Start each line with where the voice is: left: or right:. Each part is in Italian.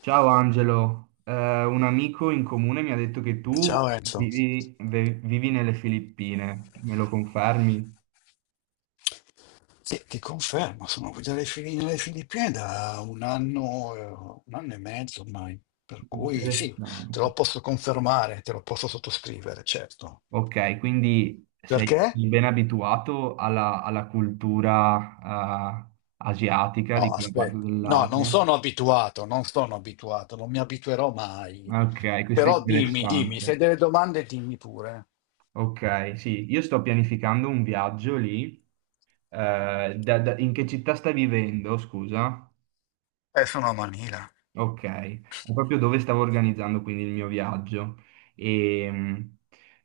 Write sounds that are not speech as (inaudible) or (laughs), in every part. right: Ciao Angelo, un amico in comune mi ha detto che
left: Ciao
right: tu
left: Enzo.
right: vivi nelle Filippine, me lo confermi?
left: Sì, ti confermo, sono qui nelle Filippine da un anno e mezzo ormai, per cui sì, te
right: Interessante.
left: lo posso confermare, te lo posso sottoscrivere, certo.
right: Ok, quindi sei,
left: Perché?
right: sei ben abituato alla cultura, eh, asiatica di
left: No,
right: quella parte
left: aspetta, no, non
right: dell'Asia.
left: sono abituato, non sono abituato, non mi abituerò mai.
right: Ok, questo è
left: Però dimmi, dimmi, se hai
right: interessante.
left: delle domande, dimmi pure.
right: Ok, sì, io sto pianificando un viaggio lì. In che città stai vivendo, scusa?
left: Sono a Manila.
right: Ok, è proprio dove stavo organizzando quindi il mio viaggio e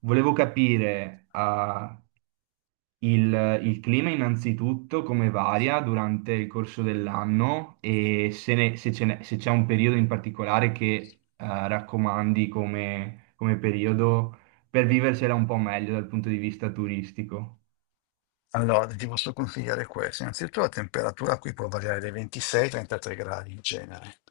right: volevo capire il clima innanzitutto come varia durante il corso dell'anno e se, ne- se ce n'è- se c'è un periodo in particolare che raccomandi come periodo per viversela un po' meglio dal punto di vista turistico.
left: Allora, ti posso consigliare questo. Innanzitutto la temperatura qui può variare dai 26 ai 33 gradi in genere,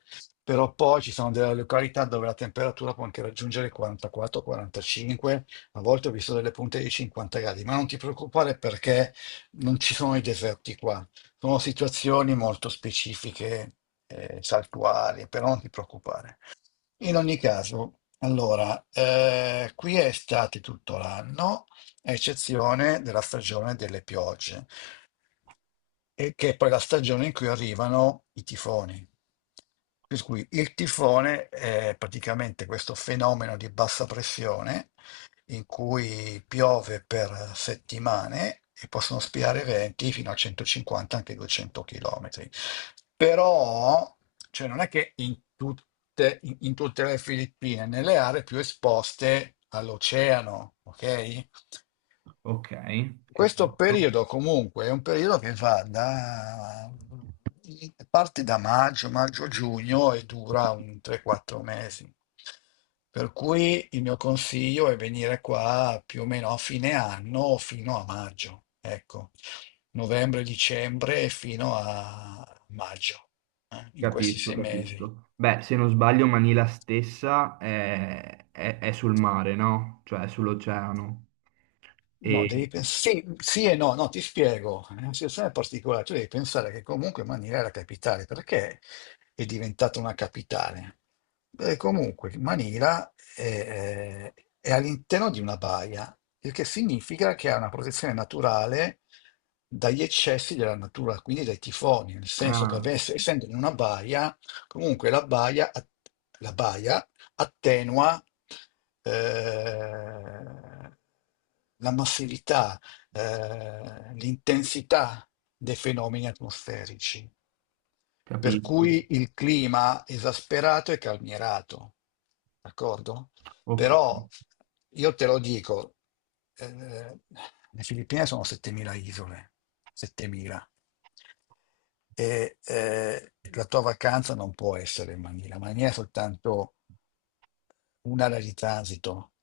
left: però poi ci sono delle località dove la temperatura può anche raggiungere i 44, 45, a volte ho visto delle punte di 50 gradi, ma non ti preoccupare perché non ci sono i deserti qua, sono situazioni molto specifiche, saltuarie, però non ti preoccupare. In ogni caso, allora, qui è estate tutto l'anno a eccezione della stagione delle piogge, e che è poi la stagione in cui arrivano i tifoni. Per cui il tifone è praticamente questo fenomeno di bassa pressione in cui piove per settimane e possono spiare venti fino a 150, anche 200 chilometri. Però, cioè, non è che in tutte le Filippine, nelle aree più esposte all'oceano, ok?
right: Ok,
left: Questo
right: capisco.
left: periodo comunque è un periodo che va da parte da maggio, maggio-giugno e dura un 3-4 mesi. Per cui il mio consiglio è venire qua più o meno a fine anno fino a maggio, ecco, novembre, dicembre fino a maggio, in questi
right: Capisco,
left: sei mesi.
right: capisco. Beh, se non sbaglio, Manila stessa è sul mare, no? Cioè, è sull'oceano.
left: No,
right: E...
left: devi pensare, sì, sì e no, no, ti spiego, è una situazione particolare, tu devi pensare che comunque Manila è la capitale, perché è diventata una capitale? Beh, comunque Manila è, all'interno di una baia, il che significa che ha una protezione naturale dagli eccessi della natura, quindi dai tifoni, nel senso che
right: Ah,
left: essendo in una baia, comunque la baia attenua eh, la massività, l'intensità dei fenomeni atmosferici, per
right: capisco.
left: cui il clima esasperato è calmierato, d'accordo?
right: Ok,
left: Però io te lo dico, eh, le Filippine sono 7.000 isole, 7.000 e la tua vacanza non può essere in Manila. Manila è soltanto un'area di transito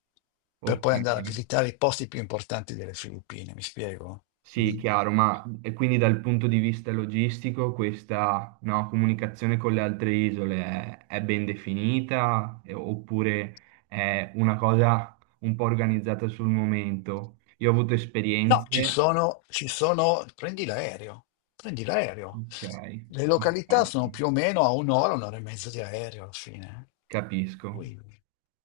left: per
right: ok.
left: poi andare a visitare i posti più importanti delle Filippine, mi spiego?
right: Sì,
left: Mm?
right: chiaro, ma e quindi dal punto di vista logistico questa, no, comunicazione con le altre isole è ben definita oppure è una cosa un po' organizzata sul momento? Io ho avuto
left: No,
right: esperienze...
left: ci sono, prendi l'aereo, prendi l'aereo.
right: Ok,
left: Le
right: ok,
left: località sono più o meno a un'ora, un'ora e mezza di aereo alla fine.
right: capisco.
left: Ui.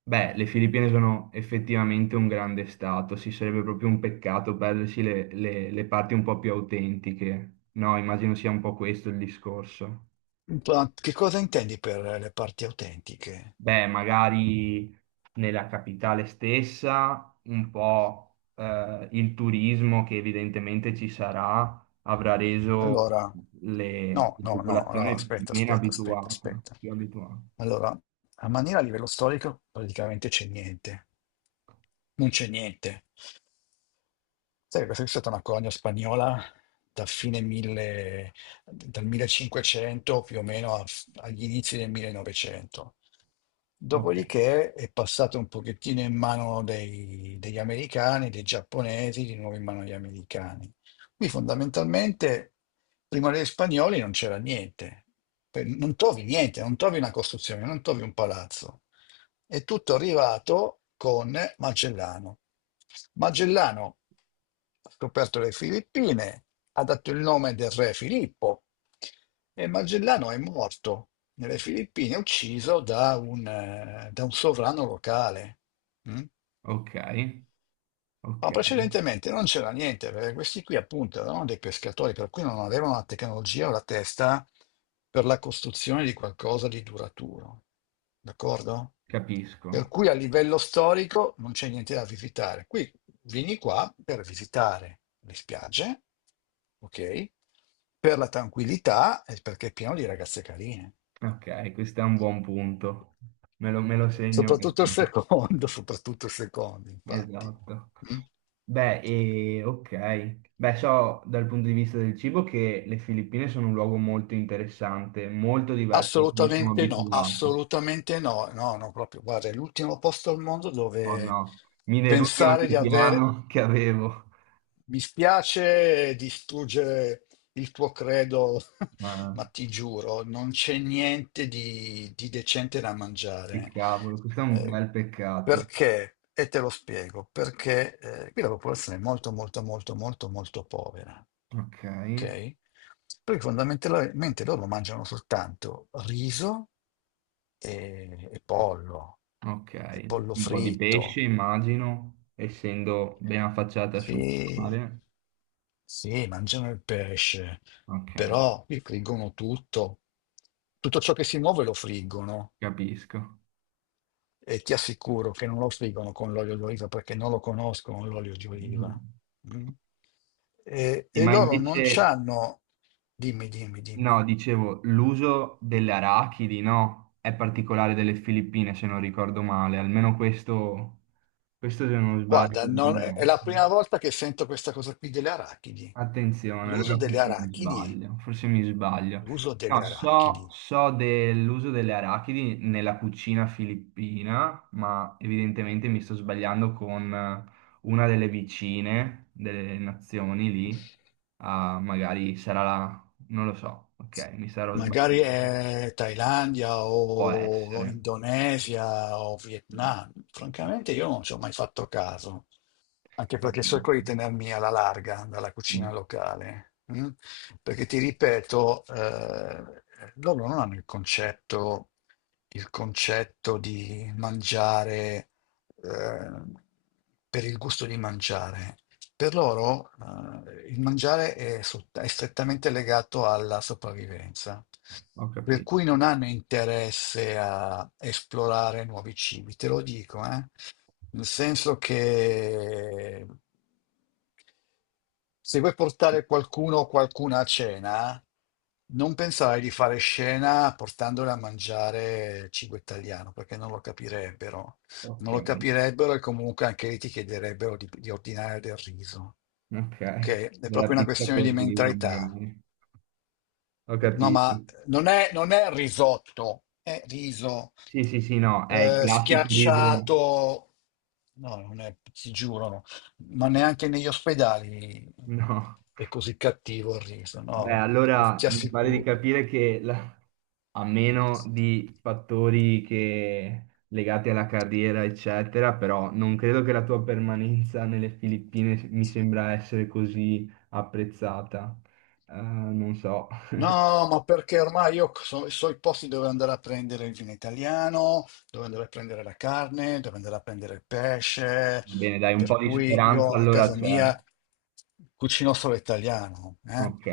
right: Beh, le Filippine sono effettivamente un grande stato, sì, sarebbe proprio un peccato perdersi le parti un po' più autentiche. No, immagino sia un po' questo il discorso.
left: Ma che cosa intendi per le parti autentiche?
right: Beh, magari nella capitale stessa, un po' il turismo che evidentemente ci sarà avrà reso
left: Allora, no,
right: la
left: no, no, no,
right: popolazione
left: aspetta,
right: meno
left: aspetta, aspetta,
right: abituata,
left: aspetta.
right: più abituata.
left: Allora, a maniera a livello storico praticamente c'è niente. Non c'è niente. Sai, questa è stata una colonia spagnola da fine 1000 dal 1500 più o meno agli inizi del 1900.
right: Ok,
left: Dopodiché è passata un pochettino in mano degli americani, dei giapponesi, di nuovo in mano agli americani. Qui fondamentalmente, prima degli spagnoli non c'era niente. Non trovi niente, non trovi una costruzione, non trovi un palazzo. È tutto arrivato con Magellano. Magellano ha scoperto le Filippine, ha dato il nome del re Filippo e Magellano è morto nelle Filippine, ucciso da un sovrano locale. Mm?
right: ok,
left: No,
right: ok,
left: precedentemente non c'era niente, perché questi qui appunto erano dei pescatori, per cui non avevano la tecnologia o la testa per la costruzione di qualcosa di duraturo, d'accordo? Per
right: capisco.
left: cui a livello storico non c'è niente da visitare. Qui vieni qua per visitare le spiagge, ok? Per la tranquillità e perché è pieno di ragazze carine.
right: Ok, questo è un buon punto. Me lo segno
left: Soprattutto il
right: perché.
left: secondo, (laughs) soprattutto il secondo, infatti.
right: Esatto.
left: Mm?
right: Ok. Beh, so dal punto di vista del cibo che le Filippine sono un luogo molto interessante, molto diverso da cui siamo abituati.
left: Assolutamente no, no, no, proprio, guarda, è l'ultimo posto al mondo
right: Oh no,
left: dove
right: mi deludi
left: pensare
right: ogni
left: di aver.
right: piano che avevo.
left: Mi spiace distruggere il tuo credo, (laughs)
right: Ma
left: ma ti giuro, non c'è niente di decente da
right: che
left: mangiare.
right: cavolo, questo è un
left: Eh,
right: bel peccato.
left: Perché? E te lo spiego, perché qui la popolazione è molto, molto, molto, molto, molto povera.
right: Ok,
left: Ok? Perché fondamentalmente loro mangiano soltanto riso e pollo,
right: ok.
left: e pollo
right: Un po' di pesce,
left: fritto.
right: immagino, essendo ben affacciata sul
left: Sì,
right: mare.
left: sì, mangiano il pesce,
right: Ok.
left: però friggono tutto. Tutto ciò che si muove lo friggono
right: Capisco.
left: e ti assicuro che non lo friggono con l'olio d'oliva perché non lo conoscono l'olio di
right: Mm.
left: oliva. Mm? E,
right: Sì,
left: e
right: ma
left: loro non
right: invece,
left: c'hanno... Dimmi, dimmi, dimmi.
right: no, dicevo, l'uso delle arachidi, no, è particolare delle Filippine, se non ricordo male, almeno questo, questo se non sbaglio.
left: Guarda,
right: Non è
left: è
right: messo.
left: la prima volta che sento questa cosa qui delle arachidi.
right: Attenzione,
left: L'uso
right: allora
left: delle
right: forse mi
left: arachidi,
right: sbaglio, forse mi sbaglio.
left: l'uso delle
right: No, so,
left: arachidi.
right: so dell'uso delle arachidi nella cucina filippina, ma evidentemente mi sto sbagliando con una delle vicine delle nazioni lì. Ah, magari sarà la... non lo so, ok, mi sarò
left: Magari
right: sbagliato.
left: è Thailandia
right: Può
left: o
right: essere.
left: Indonesia o
right: Mm,
left: Vietnam. Francamente io non ci ho mai fatto caso, anche perché cerco di tenermi alla larga dalla cucina locale, mm? Perché ti ripeto, loro non hanno il concetto di mangiare, eh, per il gusto di mangiare. Per loro, il mangiare è strettamente legato alla sopravvivenza,
right: ho
left: per
right: capito.
left: cui non hanno interesse a esplorare nuovi cibi, te lo dico. Nel senso che se vuoi portare qualcuno o qualcuna a cena, non pensare di fare scena portandole a mangiare cibo italiano, perché non lo capirebbero.
right: Ok,
left: Non lo capirebbero e comunque anche lì ti chiederebbero di ordinare del riso.
right: ok.
left: Ok? È
right: Della
left: proprio una
right: pizza
left: questione di
right: col riso
left: mentalità.
right: magari. Ho
left: No,
right: capito.
left: ma non è risotto, è riso
right: Sì, sì, sì, no, è il classico viso. (laughs)
left: schiacciato. No, non è, ti giuro, no. Ma neanche negli ospedali
right: No.
left: è così cattivo il riso,
right: Beh,
left: no?
right: allora
left: Ti
right: mi pare di
left: assicuro.
right: capire che a meno di legati alla carriera, eccetera, però non credo che la tua permanenza nelle Filippine mi sembra essere così apprezzata. Non so.
left: No, ma perché ormai io so i posti dove andare a prendere il vino italiano, dove andare a prendere la carne, dove andare a prendere il pesce,
right: Va bene, dai, un
left: per
right: po' di
left: cui
right: speranza
left: io a
right: allora
left: casa
right: c'è.
left: mia cucino solo italiano.
right: Ok,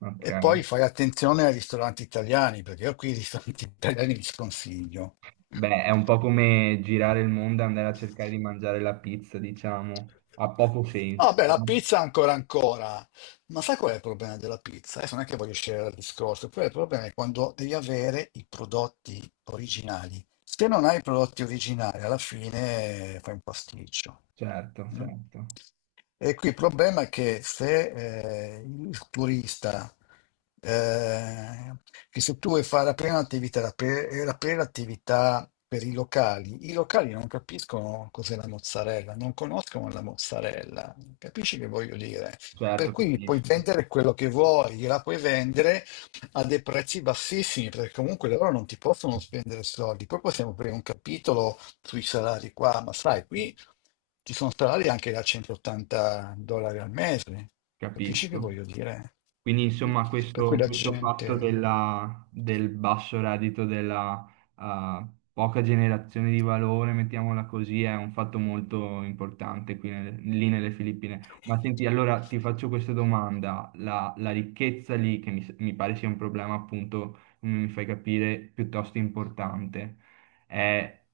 right: ok.
left: E poi fai attenzione ai ristoranti italiani, perché io qui i ristoranti (laughs) italiani li sconsiglio.
right: Beh, è un po' come girare il mondo e andare a cercare di mangiare la pizza, diciamo, ha poco
left: Ah,
right: senso,
left: beh, la
right: no?
left: pizza ancora ancora. Ma sai qual è il problema della pizza? Adesso non è che voglio scegliere dal discorso, poi il problema è quando devi avere i prodotti originali. Se non hai i prodotti originali, alla fine fai un pasticcio.
right: Certo,
left: No?
right: certo,
left: E qui il problema è che se il turista, eh, che se tu vuoi fare aprire un'attività, aprire attività per i locali non capiscono cos'è la mozzarella, non conoscono la mozzarella. Capisci che voglio dire? Per
right: certo,
left: cui puoi
right: capisco,
left: vendere quello che vuoi, gliela puoi vendere a dei prezzi bassissimi, perché comunque loro non ti possono spendere soldi. Poi possiamo aprire un capitolo sui salari qua, ma sai, qui ci sono salari anche da 180 dollari al mese. Capisci che
right: capisco.
left: voglio dire?
right: Quindi insomma
left: Per cui la
right: questo fatto
left: gente...
right: del basso reddito, della eh, poca generazione di valore, mettiamola così, è un fatto molto importante qui lì nelle Filippine. Ma senti, allora ti faccio questa domanda, la ricchezza lì, che mi pare sia un problema appunto, come mi fai capire, piuttosto importante, è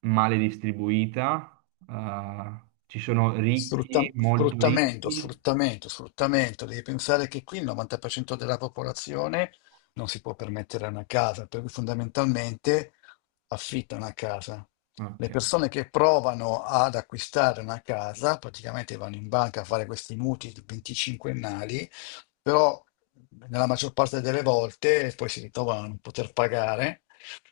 right: male distribuita. Ci sono ricchi,
left: Sfrutta-
right: molto
left: sfruttamento,
right: ricchi.
left: sfruttamento, sfruttamento. Devi pensare che qui il 90% della popolazione non si può permettere una casa, per cui fondamentalmente affitta una casa. Le
right: Ok.
left: persone che provano ad acquistare una casa praticamente vanno in banca a fare questi mutui 25ennali, però nella maggior parte delle volte poi si ritrovano a non poter pagare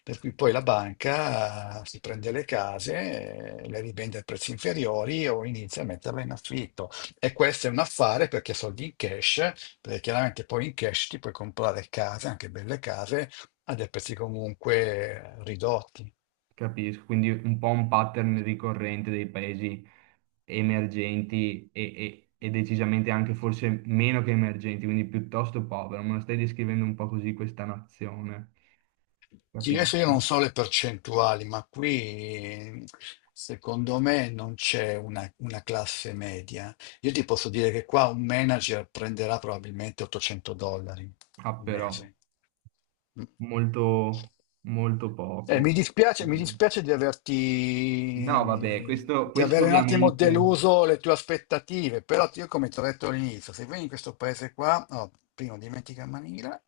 left: per cui poi la banca si prende le case, le rivende a prezzi inferiori o inizia a metterle in affitto. E questo è un affare perché soldi in cash, perché chiaramente poi in cash ti puoi comprare case, anche belle case, a dei prezzi comunque ridotti.
right: Capisco, quindi un po' un pattern ricorrente dei paesi emergenti e decisamente anche forse meno che emergenti, quindi piuttosto povero. Me lo stai descrivendo un po' così questa nazione,
left: Sì,
right: capito?
left: adesso io non so le percentuali, ma qui secondo me non c'è una classe media. Io ti posso dire che qua un manager prenderà probabilmente 800 dollari
right: Ah,
left: al
right: però,
left: mese. Mm.
right: molto, molto poco.
left: Mi dispiace
right: No, vabbè,
left: di
right: questo
left: avere un attimo
right: ovviamente...
left: deluso le tue aspettative, però io come ti ho detto all'inizio, se vieni in questo paese qua, oh, prima dimentica Manila,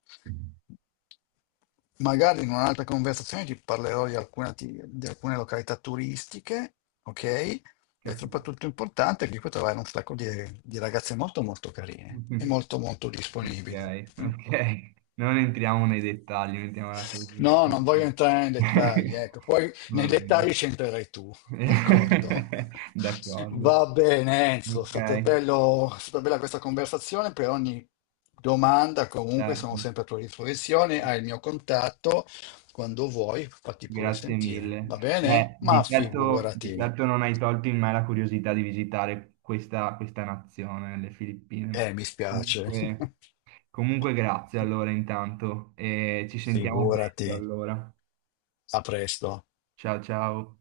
left: magari in un'altra conversazione ti parlerò di alcune località turistiche, ok? E
right: Capisco.
left: soprattutto importante è che qui trovare un sacco di ragazze molto molto carine e
right: (laughs)
left: molto molto
right: Ok,
left: disponibili. Mm?
right: ok. Non entriamo nei dettagli, mettiamola così.
left: No, non voglio entrare nei dettagli,
right: (laughs)
left: ecco, poi
right: Va
left: nei
right: bene.
left: dettagli c'entrerai tu, d'accordo?
right: (laughs)
left: (laughs)
right: D'accordo.
left: Va bene, Enzo, è
right: Ok,
left: stata, bello- è stata bella questa conversazione, per ogni domanda comunque sono
right: certo.
left: sempre a tua disposizione, hai il mio contatto, quando vuoi fatti pure
right: Grazie
left: sentire, va
right: mille.
left: bene?
right: Beh,
left: Ma
right: di
left: figurati.
right: certo non hai tolto in me la curiosità di visitare questa nazione, le Filippine.
left: Mi spiace. (laughs)
right: Comunque, comunque grazie allora intanto e ci sentiamo
left: Figurati.
right: presto allora.
left: A presto.
right: Ciao ciao.